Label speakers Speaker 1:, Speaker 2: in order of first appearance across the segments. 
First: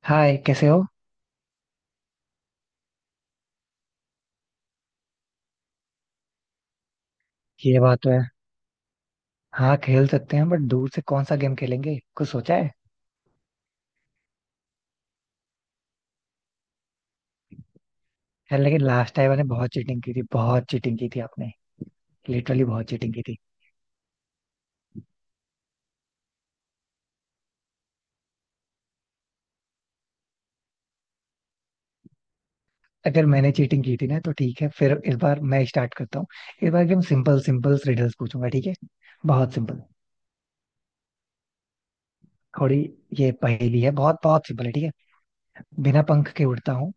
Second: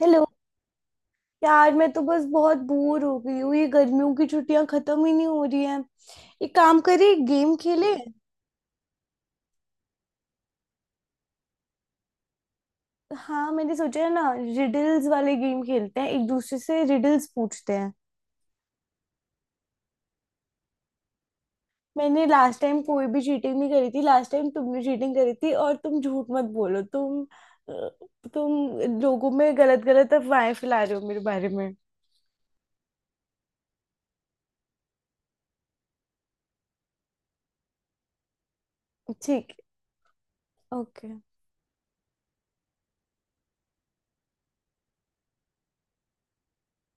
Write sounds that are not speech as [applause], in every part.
Speaker 1: Hello.
Speaker 2: Hi, कैसे हो।
Speaker 1: यार मैं तो बस बहुत बोर हो गई हूँ। ये गर्मियों की छुट्टियां खत्म ही नहीं हो रही हैं। एक काम करें, गेम
Speaker 2: ये
Speaker 1: खेले।
Speaker 2: बात तो है। हाँ, खेल सकते हैं, बट दूर से कौन सा गेम खेलेंगे, कुछ सोचा है।
Speaker 1: हाँ, मैंने सोचा है ना, रिडल्स वाले गेम खेलते हैं, एक दूसरे से रिडल्स पूछते हैं।
Speaker 2: यार लेकिन लास्ट टाइम मैंने बहुत चीटिंग की थी, बहुत चीटिंग की थी आपने।
Speaker 1: मैंने लास्ट
Speaker 2: लिटरली
Speaker 1: टाइम
Speaker 2: बहुत
Speaker 1: कोई
Speaker 2: चीटिंग
Speaker 1: भी
Speaker 2: की थी।
Speaker 1: चीटिंग नहीं करी थी, लास्ट टाइम तुमने चीटिंग करी थी। और तुम झूठ मत बोलो अ, तुम लोगों में गलत गलत अफवाहें फैला रहे हो मेरे बारे में।
Speaker 2: अगर मैंने चीटिंग की थी ना, तो ठीक है, फिर इस बार मैं स्टार्ट करता हूँ। इस बार एकदम सिंपल सिंपल रिडल्स पूछूंगा, ठीक है।
Speaker 1: ठीक।
Speaker 2: बहुत सिंपल।
Speaker 1: ओके।
Speaker 2: थोड़ी। ये पहेली है, बहुत बहुत सिंपल है, ठीक है। बिना पंख के उड़ता हूँ,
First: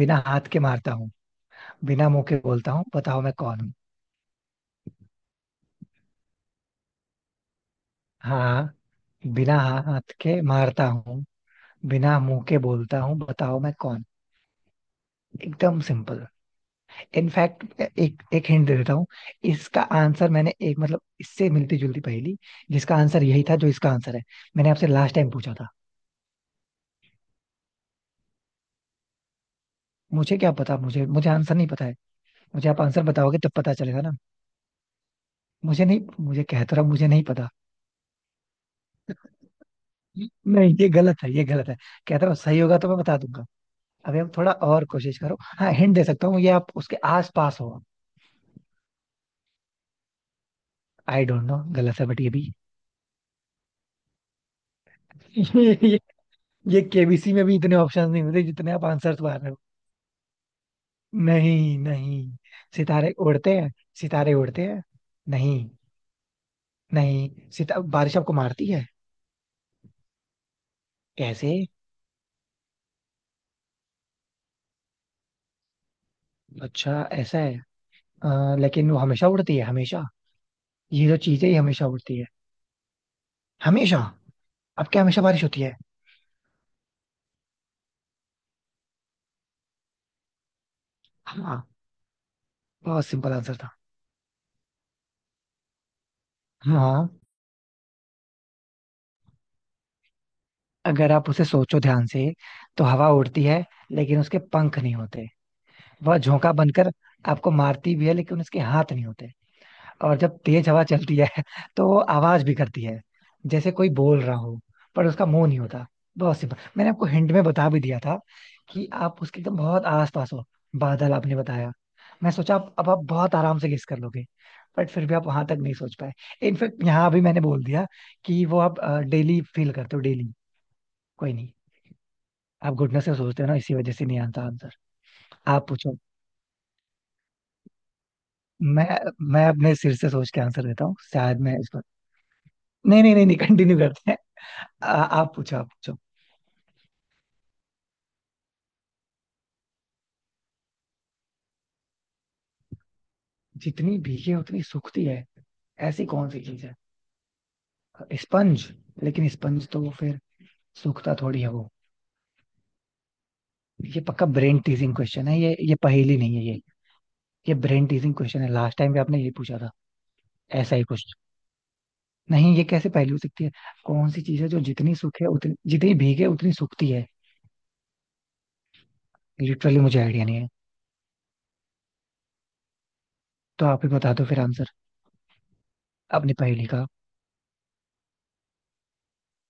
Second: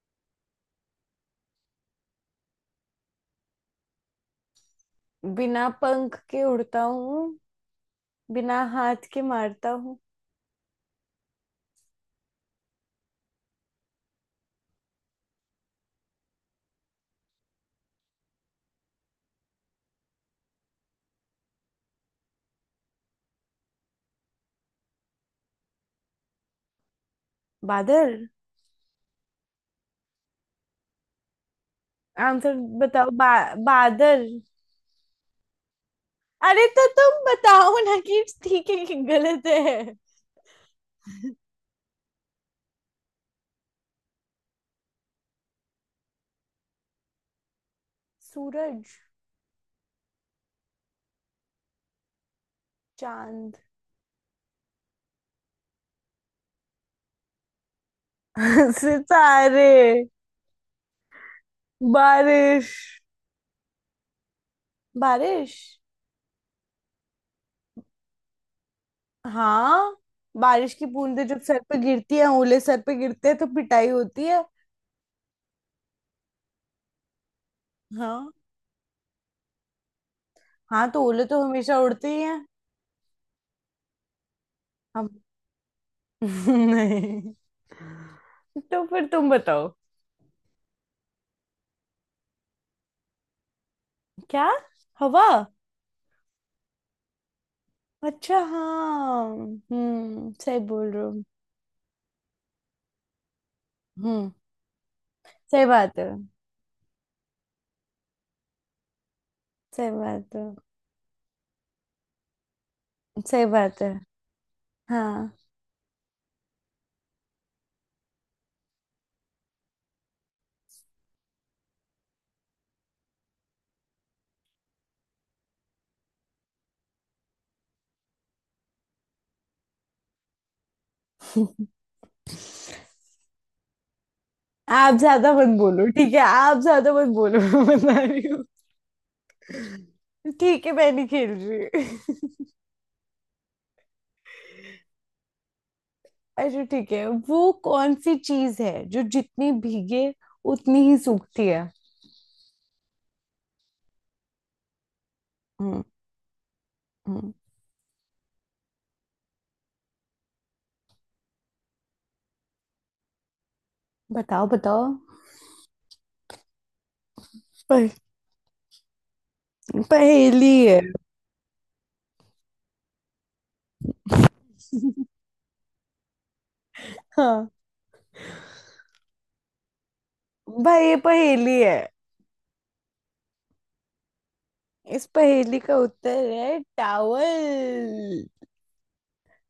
Speaker 2: बिना हाथ के मारता हूँ, बिना मुंह के बोलता हूँ, बताओ मैं कौन हूँ।
Speaker 1: बिना पंख के उड़ता हूँ, बिना
Speaker 2: हाँ,
Speaker 1: हाथ के
Speaker 2: बिना
Speaker 1: मारता हूँ।
Speaker 2: हाथ के मारता हूँ, बिना मुंह के बोलता हूँ, बताओ मैं कौन। एकदम सिंपल। इनफैक्ट एक एक हिंट दे देता हूँ। इसका आंसर मैंने एक, मतलब, इससे मिलती जुलती पहेली जिसका आंसर यही था जो इसका आंसर है, मैंने आपसे लास्ट टाइम पूछा था।
Speaker 1: बादल।
Speaker 2: मुझे क्या पता, मुझे मुझे आंसर नहीं पता है।
Speaker 1: आंसर
Speaker 2: मुझे, आप आंसर
Speaker 1: बताओ।
Speaker 2: बताओगे तब पता चलेगा ना।
Speaker 1: बादल।
Speaker 2: मुझे नहीं मुझे
Speaker 1: अरे
Speaker 2: कहता रहा
Speaker 1: तो
Speaker 2: हूँ, मुझे
Speaker 1: तुम
Speaker 2: नहीं पता।
Speaker 1: बताओ ना, कि ठीक है कि गलत है।
Speaker 2: नहीं, ये गलत है, ये गलत है। कहता रहा हूँ, सही होगा तो मैं बता दूंगा। अभी आप थोड़ा और कोशिश करो। हाँ, हिंट दे सकता हूँ, ये आप उसके आस पास हो।
Speaker 1: सूरज।
Speaker 2: आई डोंट नो, गलत है, बट ये भी।
Speaker 1: चांद।
Speaker 2: [laughs] ये ये केबीसी में भी इतने ऑप्शंस नहीं मिलते जितने
Speaker 1: [laughs]
Speaker 2: आप आंसर्स मार रहे हो।
Speaker 1: सितारे।
Speaker 2: नहीं नहीं,
Speaker 1: बारिश।
Speaker 2: सितारे उड़ते हैं, सितारे उड़ते हैं। नहीं,
Speaker 1: बारिश।
Speaker 2: नहीं, सिता बारिश आपको मारती है।
Speaker 1: हाँ, बारिश की बूंदें जब
Speaker 2: कैसे।
Speaker 1: सर पे गिरती है, ओले सर पे गिरते हैं तो पिटाई होती है।
Speaker 2: अच्छा, ऐसा है।
Speaker 1: हाँ।
Speaker 2: लेकिन वो हमेशा उड़ती है, हमेशा।
Speaker 1: हाँ तो
Speaker 2: ये जो
Speaker 1: ओले तो
Speaker 2: चीज है, ये
Speaker 1: हमेशा
Speaker 2: हमेशा
Speaker 1: उड़ते
Speaker 2: उड़ती
Speaker 1: ही
Speaker 2: है,
Speaker 1: हैं।
Speaker 2: हमेशा। अब क्या
Speaker 1: हम।
Speaker 2: हमेशा बारिश होती है।
Speaker 1: [laughs] नहीं। तो फिर तुम बताओ
Speaker 2: हाँ। बहुत सिंपल आंसर था।
Speaker 1: क्या। हवा।
Speaker 2: हाँ।
Speaker 1: अच्छा, हाँ, हम्म, सही बोल रहे
Speaker 2: अगर
Speaker 1: हो।
Speaker 2: आप उसे सोचो ध्यान से, तो हवा उड़ती है, लेकिन
Speaker 1: हम्म।
Speaker 2: उसके पंख नहीं होते।
Speaker 1: सही बात है।
Speaker 2: वह झोंका बनकर आपको मारती भी है, लेकिन उसके हाथ नहीं होते।
Speaker 1: सही
Speaker 2: और
Speaker 1: बात
Speaker 2: जब
Speaker 1: है।
Speaker 2: तेज हवा चलती है [laughs] तो वो आवाज भी करती है,
Speaker 1: सही
Speaker 2: जैसे
Speaker 1: बात
Speaker 2: कोई
Speaker 1: है।
Speaker 2: बोल रहा हो, पर उसका
Speaker 1: हाँ।
Speaker 2: मुंह नहीं होता। बहुत सिंपल, मैंने आपको हिंट में बता भी दिया था कि आप उसके एकदम बहुत आस पास हो। बादल आपने बताया, मैं सोचा आप, अब आप बहुत आराम से गेस कर लोगे, बट फिर भी आप वहां तक नहीं सोच पाए। इनफैक्ट यहाँ भी मैंने बोल दिया कि वो आप डेली फील करते हो, डेली। कोई नहीं। आप गुडनेस से सोचते हो ना, इसी वजह से नहीं आता आंसर।
Speaker 1: आप ज्यादा मत
Speaker 2: आप
Speaker 1: बोलो,
Speaker 2: पूछो।
Speaker 1: ठीक है, आप ज्यादा मत बोलो। [laughs] मैं बता रही हूँ।
Speaker 2: मैं मैं अपने सिर से सोच के
Speaker 1: ठीक
Speaker 2: आंसर
Speaker 1: है,
Speaker 2: देता
Speaker 1: मैं
Speaker 2: हूँ,
Speaker 1: नहीं खेल
Speaker 2: शायद मैं इस पर।
Speaker 1: रही।
Speaker 2: नहीं नहीं नहीं नहीं, कंटिन्यू करते हैं। आप पूछो, आप पूछो।
Speaker 1: [laughs] अच्छा ठीक है। वो कौन सी चीज है जो जितनी भीगे उतनी ही सूखती है।
Speaker 2: जितनी भीगे उतनी सूखती है।
Speaker 1: हम्म।
Speaker 2: ऐसी कौन सी चीज है।
Speaker 1: हम्म।
Speaker 2: स्पंज। लेकिन स्पंज तो फिर सूखता थोड़ी है वो। ये पक्का
Speaker 1: बताओ
Speaker 2: ब्रेन
Speaker 1: बताओ।
Speaker 2: टीजिंग क्वेश्चन है, ये पहेली नहीं है, ये ब्रेन
Speaker 1: प-
Speaker 2: टीजिंग क्वेश्चन है। लास्ट टाइम भी आपने ये पूछा था,
Speaker 1: पहेली
Speaker 2: ऐसा
Speaker 1: है।
Speaker 2: ही कुछ। नहीं, ये कैसे पहेली हो सकती है। कौन सी चीज है जो जितनी सूखे उतनी, जितनी भीगे उतनी सूखती है।
Speaker 1: हाँ
Speaker 2: लिटरली मुझे आइडिया नहीं है।
Speaker 1: भाई, ये पहेली है।
Speaker 2: तो आप ही बता दो फिर आंसर,
Speaker 1: इस पहेली का उत्तर
Speaker 2: अपनी
Speaker 1: है
Speaker 2: पहेली का।
Speaker 1: टावल।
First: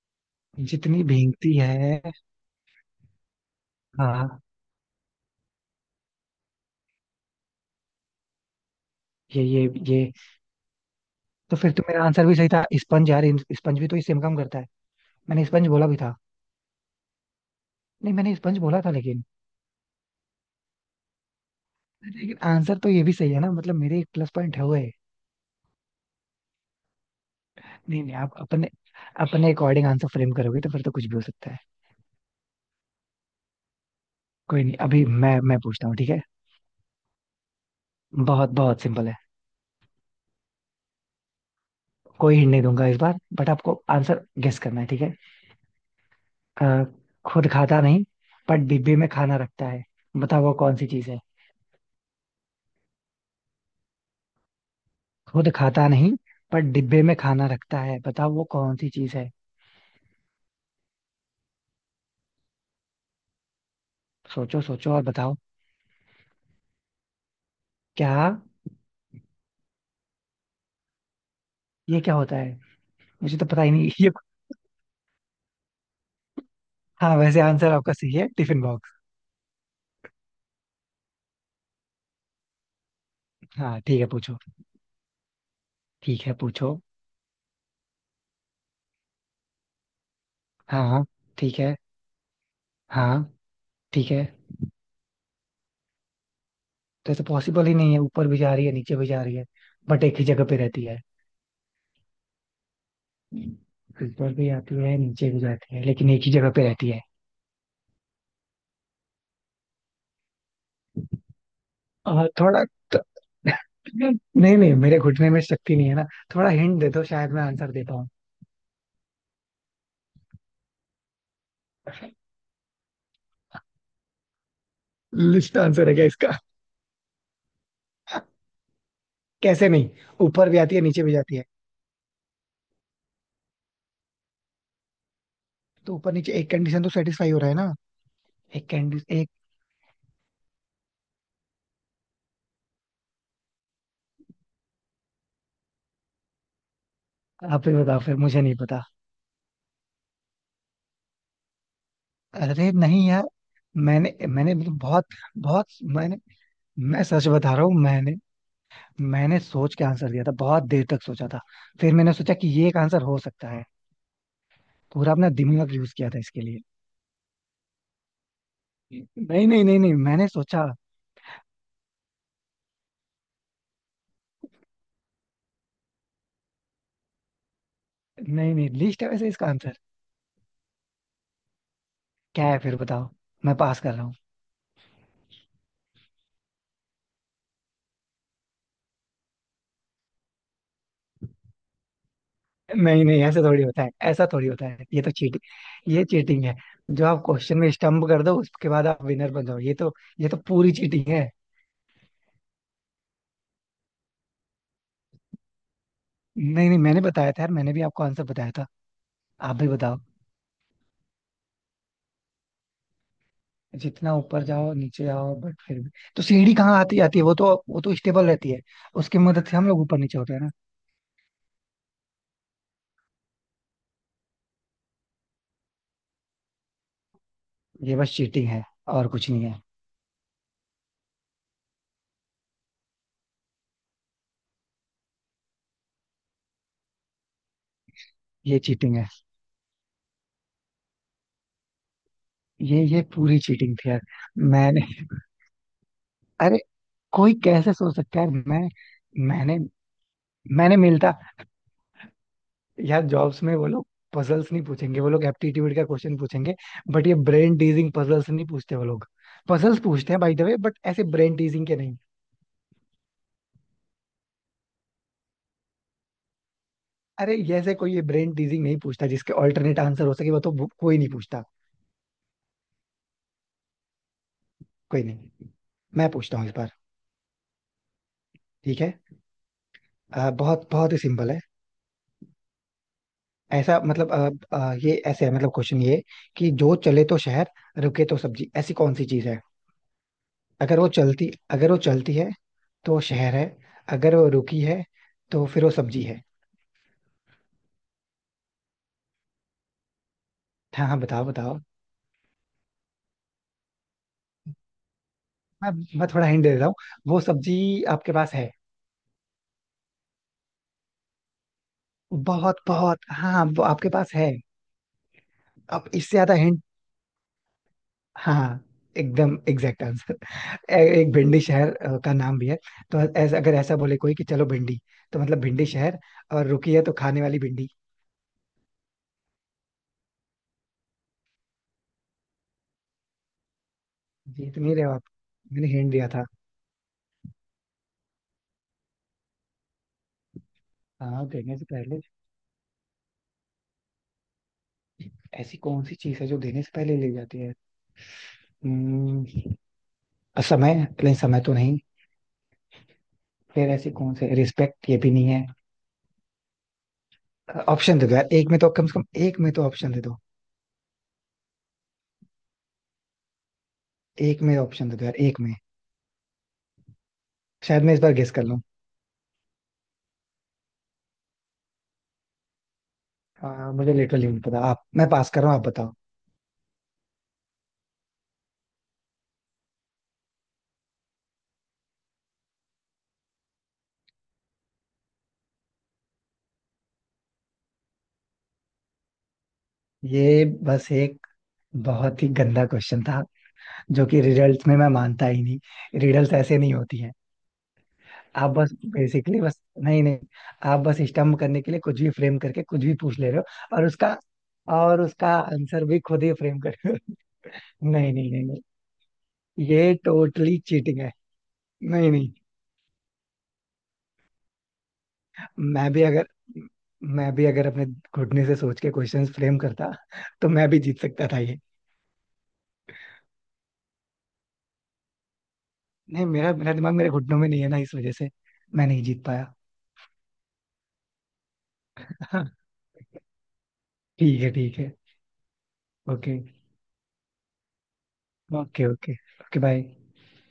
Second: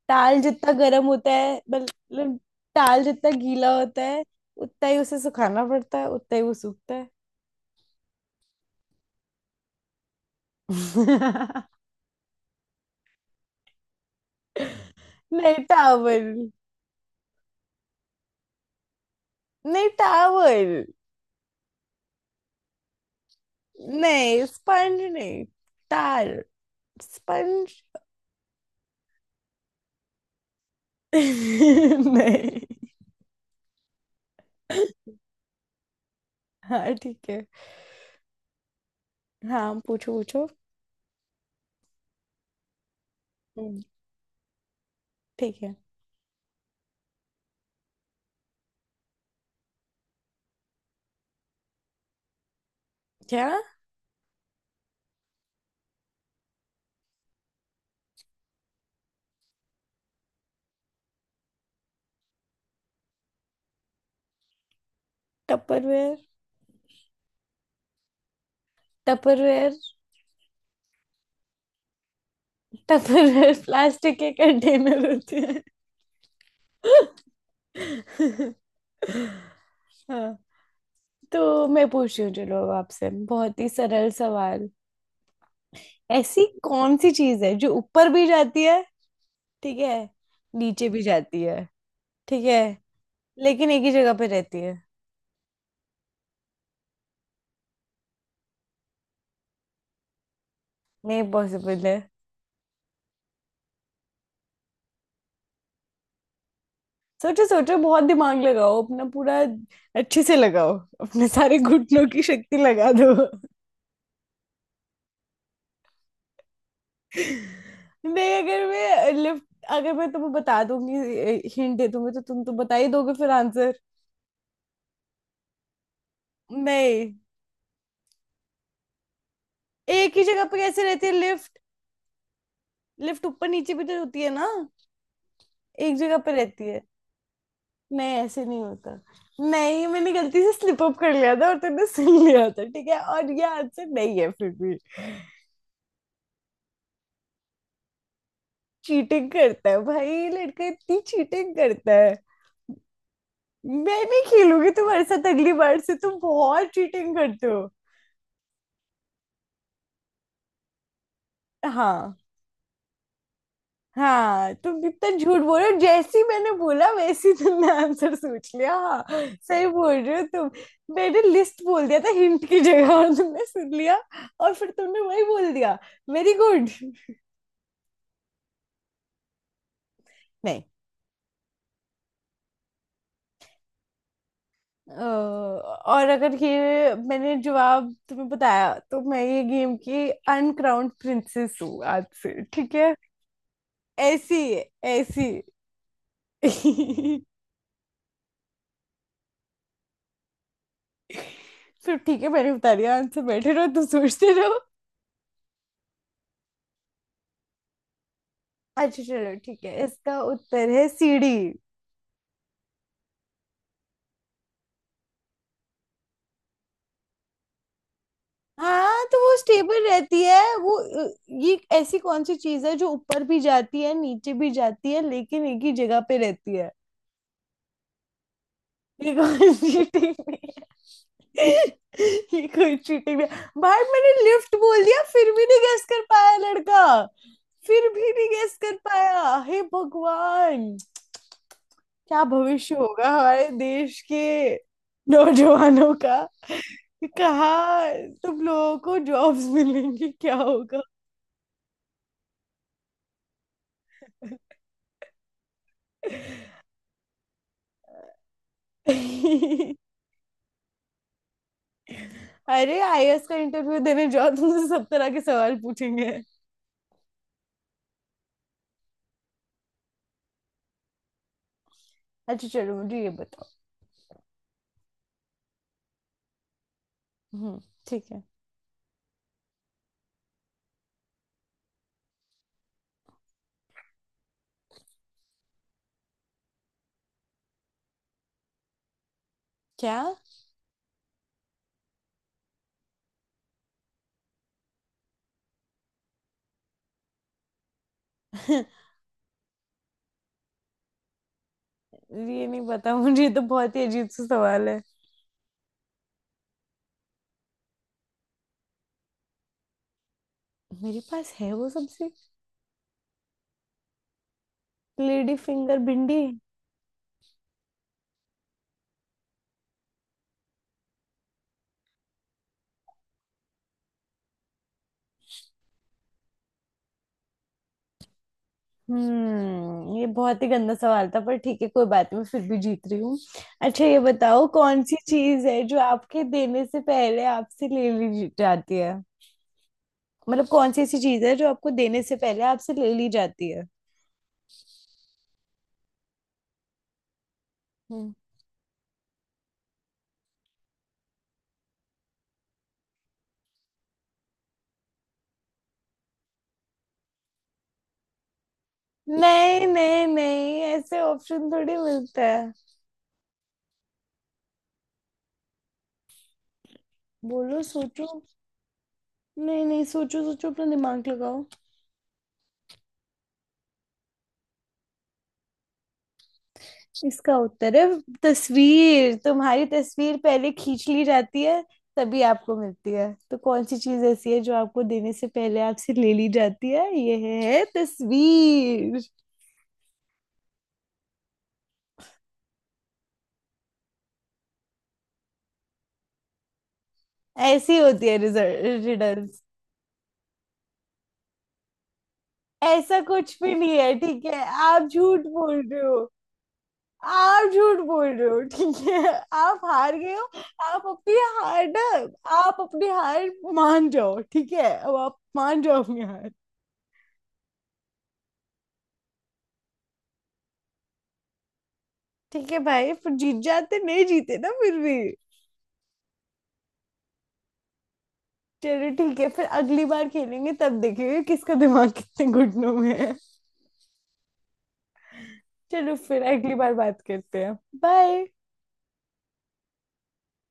Speaker 1: ताल जितना
Speaker 2: जितनी
Speaker 1: गर्म होता है,
Speaker 2: भीगती है।
Speaker 1: मतलब ताल जितना गीला होता है,
Speaker 2: हाँ।
Speaker 1: उतना ही उसे सुखाना पड़ता है, उतना ही वो सूखता है।
Speaker 2: ये ये ये, तो फिर
Speaker 1: [laughs]
Speaker 2: तो मेरा आंसर भी सही था, स्पंज यार। स्पंज भी तो इससे इनकम करता है। मैंने
Speaker 1: नहीं,
Speaker 2: स्पंज बोला भी था।
Speaker 1: टावल।
Speaker 2: नहीं, मैंने स्पंज बोला था, लेकिन,
Speaker 1: नहीं, टावल।
Speaker 2: लेकिन आंसर तो ये भी सही है ना, मतलब मेरे एक प्लस
Speaker 1: नहीं,
Speaker 2: पॉइंट हुए।
Speaker 1: स्पंज नहीं। तार। स्पंज।
Speaker 2: नहीं नहीं, आप अपने, अपने अकॉर्डिंग आंसर फ्रेम करोगे तो फिर तो कुछ
Speaker 1: [laughs]
Speaker 2: भी हो सकता है।
Speaker 1: नहीं।
Speaker 2: कोई नहीं, अभी मैं पूछता हूँ, ठीक है।
Speaker 1: हाँ ठीक है।
Speaker 2: बहुत बहुत सिंपल है।
Speaker 1: हाँ पूछो पूछो।
Speaker 2: कोई हिंट नहीं दूंगा इस बार, बट
Speaker 1: हम्म,
Speaker 2: आपको आंसर गेस करना है, ठीक है।
Speaker 1: ठीक है।
Speaker 2: अ, खुद खाता नहीं, पर डिब्बे में खाना रखता है, बताओ वो कौन सी चीज है।
Speaker 1: क्या।
Speaker 2: खुद खाता नहीं, पर डिब्बे में खाना रखता है, बताओ वो कौन सी चीज है। सोचो सोचो और बताओ।
Speaker 1: टपरवेयर।
Speaker 2: क्या।
Speaker 1: टपरवेयर।
Speaker 2: ये क्या होता है। मुझे तो
Speaker 1: टपरवेयर
Speaker 2: पता ही नहीं ये।
Speaker 1: प्लास्टिक [laughs] के कंटेनर होते हैं।
Speaker 2: हाँ, वैसे आंसर आपका सही है, टिफिन
Speaker 1: [laughs]
Speaker 2: बॉक्स।
Speaker 1: हाँ। तो मैं पूछ रही हूँ, चलो अब आपसे बहुत ही
Speaker 2: हाँ, ठीक है,
Speaker 1: सरल
Speaker 2: पूछो।
Speaker 1: सवाल।
Speaker 2: ठीक है,
Speaker 1: ऐसी
Speaker 2: पूछो।
Speaker 1: कौन सी चीज है जो ऊपर भी जाती है, ठीक है,
Speaker 2: हाँ
Speaker 1: नीचे भी
Speaker 2: हाँ,
Speaker 1: जाती
Speaker 2: ठीक
Speaker 1: है,
Speaker 2: है।
Speaker 1: ठीक है,
Speaker 2: हाँ।
Speaker 1: लेकिन एक ही
Speaker 2: ठीक
Speaker 1: जगह
Speaker 2: है।
Speaker 1: पे रहती है।
Speaker 2: तो ऐसे पॉसिबल ही नहीं है, ऊपर भी जा रही है, नीचे भी जा रही है, बट एक ही जगह पे रहती है।
Speaker 1: नहीं, पॉसिबल है।
Speaker 2: ऊपर भी आती है, नीचे भी जाती है, लेकिन एक ही जगह पे रहती है।
Speaker 1: सोचो सोचो, बहुत दिमाग लगाओ, अपना पूरा अच्छे से लगाओ, अपने सारे घुटनों की
Speaker 2: और
Speaker 1: शक्ति
Speaker 2: थोड़ा।
Speaker 1: लगा
Speaker 2: तो-
Speaker 1: दो।
Speaker 2: [laughs] नहीं नहीं, मेरे घुटने में शक्ति नहीं है ना। थोड़ा हिंट दे दो, शायद मैं आंसर दे पाऊँ।
Speaker 1: नहीं, अगर मैं लिफ्ट, अगर मैं तुम्हें बता दूंगी, हिंट दे दूंगी, तो तुम तो बता ही दोगे फिर आंसर।
Speaker 2: लिस्ट आंसर है क्या इसका।
Speaker 1: नहीं,
Speaker 2: कैसे नहीं,
Speaker 1: एक ही जगह
Speaker 2: ऊपर
Speaker 1: पे
Speaker 2: भी आती है,
Speaker 1: कैसे
Speaker 2: नीचे
Speaker 1: रहती है
Speaker 2: भी जाती है।
Speaker 1: लिफ्ट। लिफ्ट ऊपर नीचे भी तो होती है ना,
Speaker 2: तो
Speaker 1: एक
Speaker 2: ऊपर
Speaker 1: जगह पे
Speaker 2: नीचे एक
Speaker 1: रहती है।
Speaker 2: कंडीशन तो सेटिस्फाई हो रहा है ना।
Speaker 1: नहीं, ऐसे नहीं
Speaker 2: एक
Speaker 1: होता।
Speaker 2: कैंडी एक।
Speaker 1: नहीं, मैंने गलती से स्लिप अप कर लिया था और तूने सुन लिया था, ठीक है, और ये आंसर नहीं है फिर भी।
Speaker 2: आप ही बताओ, फिर मुझे नहीं पता।
Speaker 1: चीटिंग करता है भाई, लड़का इतनी चीटिंग करता है।
Speaker 2: अरे नहीं यार,
Speaker 1: मैं
Speaker 2: मैंने
Speaker 1: नहीं
Speaker 2: मैंने
Speaker 1: खेलूंगी
Speaker 2: मतलब
Speaker 1: तुम्हारे
Speaker 2: बहुत,
Speaker 1: साथ अगली
Speaker 2: बहुत,
Speaker 1: बार से,
Speaker 2: मैंने,
Speaker 1: तुम बहुत
Speaker 2: मैं
Speaker 1: चीटिंग
Speaker 2: सच
Speaker 1: करते
Speaker 2: बता
Speaker 1: हो।
Speaker 2: रहा हूँ, मैंने, मैंने सोच के आंसर दिया था, बहुत देर तक सोचा था। फिर मैंने
Speaker 1: हाँ।
Speaker 2: सोचा कि ये एक आंसर हो सकता है।
Speaker 1: हाँ तुम कितना
Speaker 2: पूरा अपना
Speaker 1: झूठ बोल रहे
Speaker 2: दिमाग
Speaker 1: हो,
Speaker 2: यूज किया
Speaker 1: जैसे
Speaker 2: था
Speaker 1: ही
Speaker 2: इसके
Speaker 1: मैंने
Speaker 2: लिए।
Speaker 1: बोला वैसे ही तुमने आंसर सोच लिया, हाँ।
Speaker 2: नहीं नहीं
Speaker 1: सही
Speaker 2: नहीं
Speaker 1: बोल
Speaker 2: नहीं,
Speaker 1: रहे हो
Speaker 2: मैंने
Speaker 1: तुम,
Speaker 2: सोचा।
Speaker 1: मैंने लिस्ट बोल दिया था हिंट की जगह और तुमने सुन लिया, और फिर तुमने वही बोल दिया। Very good.
Speaker 2: नहीं नहीं, लिस्ट है वैसे इसका आंसर।
Speaker 1: नहीं
Speaker 2: क्या है फिर बताओ, मैं पास कर रहा हूँ।
Speaker 1: और अगर ये मैंने जवाब तुम्हें बताया, तो मैं ये गेम की अनक्राउंड प्रिंसेस हूँ आज से, ठीक है।
Speaker 2: नहीं नहीं, ऐसा थोड़ी होता है, ऐसा
Speaker 1: ऐसी,
Speaker 2: थोड़ी होता है, ये तो
Speaker 1: ऐसी।
Speaker 2: चीटिंग, ये चीटिंग है। जो आप
Speaker 1: [laughs]
Speaker 2: क्वेश्चन में स्टम्प कर दो, उसके बाद आप विनर बन जाओ, ये तो, ये तो पूरी चीटिंग है।
Speaker 1: फिर ठीक है, मैंने बता दिया आंसर, बैठे रहो तुम सोचते रहो।
Speaker 2: नहीं नहीं, मैंने बताया था यार, मैंने भी आपको आंसर बताया था।
Speaker 1: अच्छा चलो
Speaker 2: आप
Speaker 1: ठीक
Speaker 2: भी
Speaker 1: है,
Speaker 2: बताओ।
Speaker 1: इसका उत्तर है सीढ़ी।
Speaker 2: जितना ऊपर जाओ नीचे आओ, बट फिर भी तो सीढ़ी कहाँ आती, आती है, वो तो, वो तो स्टेबल रहती है।
Speaker 1: हाँ तो
Speaker 2: उसकी
Speaker 1: वो
Speaker 2: मदद से हम लोग
Speaker 1: स्टेबल
Speaker 2: ऊपर नीचे
Speaker 1: रहती
Speaker 2: होते हैं ना।
Speaker 1: है वो। अ, ये ऐसी कौन सी चीज है जो ऊपर भी जाती है, नीचे भी जाती है, लेकिन एक ही जगह पे रहती है।
Speaker 2: ये बस चीटिंग है, और
Speaker 1: ये
Speaker 2: कुछ नहीं
Speaker 1: कोई
Speaker 2: है।
Speaker 1: चीटिंग नहीं है। ये कोई चीटिंग नहीं है। भाई मैंने लिफ्ट बोल दिया फिर भी नहीं गेस कर पाया लड़का, फिर भी नहीं गेस
Speaker 2: ये
Speaker 1: कर
Speaker 2: चीटिंग है।
Speaker 1: पाया। हे भगवान, क्या भविष्य
Speaker 2: ये
Speaker 1: होगा
Speaker 2: पूरी
Speaker 1: हमारे
Speaker 2: चीटिंग थी
Speaker 1: देश
Speaker 2: यार।
Speaker 1: के
Speaker 2: मैंने।
Speaker 1: नौजवानों का।
Speaker 2: [laughs] अरे, कोई कैसे
Speaker 1: कहाँ
Speaker 2: सोच सकता है
Speaker 1: तुम
Speaker 2: यार। मैं,
Speaker 1: लोगों को जॉब्स
Speaker 2: मैंने,
Speaker 1: मिलेंगी, क्या
Speaker 2: मैंने
Speaker 1: होगा।
Speaker 2: मिलता। यार जॉब्स में वो लोग पजल्स नहीं पूछेंगे, वो लोग एप्टीट्यूड का क्वेश्चन पूछेंगे। बट ये ब्रेन टीजिंग पजल्स नहीं पूछते वो लोग।
Speaker 1: [laughs]
Speaker 2: पजल्स पूछते हैं बाय द वे, बट ऐसे ब्रेन टीजिंग के नहीं।
Speaker 1: अरे आईएएस का इंटरव्यू देने जाओ, तुमसे सब तरह के सवाल पूछेंगे।
Speaker 2: अरे जैसे कोई ये ब्रेन टीजिंग नहीं पूछता जिसके ऑल्टरनेट आंसर हो सके, कोई नहीं पूछता।
Speaker 1: अच्छा चलो मुझे ये बताओ।
Speaker 2: कोई नहीं, मैं पूछता हूँ इस बार,
Speaker 1: हम्म। ठीक है।
Speaker 2: ठीक है। बहुत बहुत ही सिंपल है। ऐसा, मतलब, ये ऐसे है, मतलब क्वेश्चन ये कि जो चले तो शहर, रुके तो सब्जी, ऐसी कौन सी चीज है।
Speaker 1: क्या।
Speaker 2: अगर वो चलती है तो वो शहर है, अगर वो रुकी है तो फिर वो सब्जी है।
Speaker 1: [laughs]
Speaker 2: हाँ हाँ, बताओ बताओ।
Speaker 1: ये नहीं पता मुझे, ये तो बहुत ही अजीब सा सवाल है।
Speaker 2: मैं मैं थोड़ा हिंट दे देता हूँ। वो सब्जी आपके पास है।
Speaker 1: मेरे पास है वो सबसे।
Speaker 2: बहुत बहुत, हाँ, वो आपके पास है।
Speaker 1: लेडी फिंगर,
Speaker 2: अब इससे
Speaker 1: भिंडी।
Speaker 2: ज्यादा हिंट। हाँ, एकदम एग्जैक्ट आंसर। एक भिंडी शहर का नाम भी है। तो ऐसा, अगर ऐसा बोले कोई कि चलो भिंडी, तो मतलब भिंडी शहर, और रुकी है तो खाने वाली भिंडी।
Speaker 1: हम्म, ये बहुत ही गंदा सवाल था, पर ठीक है कोई बात नहीं, मैं फिर भी जीत रही हूँ। अच्छा ये बताओ,
Speaker 2: जीत नहीं
Speaker 1: कौन
Speaker 2: रहे हो
Speaker 1: सी
Speaker 2: आप,
Speaker 1: चीज है
Speaker 2: मैंने
Speaker 1: जो
Speaker 2: हिंट दिया
Speaker 1: आपके
Speaker 2: था।
Speaker 1: देने से पहले आपसे ले ली जाती है। मतलब कौन सी ऐसी चीज
Speaker 2: हाँ,
Speaker 1: है जो
Speaker 2: देने से
Speaker 1: आपको
Speaker 2: पहले।
Speaker 1: देने से पहले आपसे ले ली जाती है।
Speaker 2: ऐसी कौन सी चीज है जो देने से पहले ले जाती है।
Speaker 1: हम्म।
Speaker 2: हम्म, समय। नहीं, समय तो नहीं। फिर ऐसी कौन सी, रिस्पेक्ट, ये भी नहीं है। ऑप्शन दे दो यार, एक में तो कम से कम, एक में तो
Speaker 1: नहीं
Speaker 2: ऑप्शन दे
Speaker 1: नहीं
Speaker 2: दो।
Speaker 1: नहीं, ऐसे ऑप्शन थोड़ी मिलता है।
Speaker 2: एक में ऑप्शन दे दो यार, एक में।
Speaker 1: बोलो,
Speaker 2: शायद मैं इस
Speaker 1: सोचो।
Speaker 2: बार गेस कर लूं।
Speaker 1: नहीं नहीं, सोचो सोचो, अपना दिमाग लगाओ।
Speaker 2: मुझे लिटरली नहीं पता आप, मैं पास कर रहा हूँ, आप बताओ।
Speaker 1: इसका उत्तर है तस्वीर। तुम्हारी तस्वीर पहले खींच ली जाती है, तभी आपको मिलती है। तो कौन सी चीज ऐसी है जो आपको देने से पहले आपसे ले ली जाती है, यह है तस्वीर।
Speaker 2: ये बस एक बहुत ही गंदा क्वेश्चन था, जो कि रिडल्स में मैं मानता ही नहीं, रिडल्स ऐसे नहीं होती हैं।
Speaker 1: ऐसी होती है
Speaker 2: आप बस बेसिकली
Speaker 1: रिडल्स।
Speaker 2: बस, नहीं नहीं, आप बस स्टम्प करने के लिए कुछ भी फ्रेम करके कुछ भी
Speaker 1: ऐसा
Speaker 2: पूछ ले
Speaker 1: कुछ
Speaker 2: रहे
Speaker 1: भी
Speaker 2: हो,
Speaker 1: नहीं
Speaker 2: और
Speaker 1: है
Speaker 2: उसका
Speaker 1: ठीक है, आप
Speaker 2: और
Speaker 1: झूठ
Speaker 2: उसका
Speaker 1: बोल रहे
Speaker 2: आंसर भी
Speaker 1: हो।
Speaker 2: खुद ही फ्रेम कर रहे हो।
Speaker 1: आप झूठ
Speaker 2: [laughs]
Speaker 1: बोल
Speaker 2: नहीं
Speaker 1: रहे
Speaker 2: नहीं
Speaker 1: हो,
Speaker 2: नहीं नहीं,
Speaker 1: ठीक है। आप
Speaker 2: ये
Speaker 1: हार गए हो।
Speaker 2: टोटली
Speaker 1: आप
Speaker 2: चीटिंग है।
Speaker 1: अपनी हार ना,
Speaker 2: नहीं नहीं,
Speaker 1: आप अपनी हार मान जाओ, ठीक है, अब आप मान जाओ
Speaker 2: मैं
Speaker 1: अपनी
Speaker 2: भी अगर
Speaker 1: हार।
Speaker 2: मैं भी अगर अपने घुटने से सोच के क्वेश्चंस फ्रेम करता, तो मैं भी जीत सकता था। ये
Speaker 1: ठीक है भाई, फिर जीत जाते, नहीं जीते ना फिर भी।
Speaker 2: नहीं, मेरा मेरा दिमाग मेरे घुटनों में नहीं है ना, इस वजह से मैं
Speaker 1: चलो
Speaker 2: नहीं
Speaker 1: ठीक
Speaker 2: जीत
Speaker 1: है, फिर
Speaker 2: पाया।
Speaker 1: अगली बार खेलेंगे, तब देखेंगे किसका दिमाग कितने
Speaker 2: [laughs]
Speaker 1: घुटनों में है।
Speaker 2: ठीक है, ठीक है।
Speaker 1: चलो फिर
Speaker 2: ओके
Speaker 1: अगली बार बात करते हैं। Bye.
Speaker 2: Okay. Okay, okay, bye.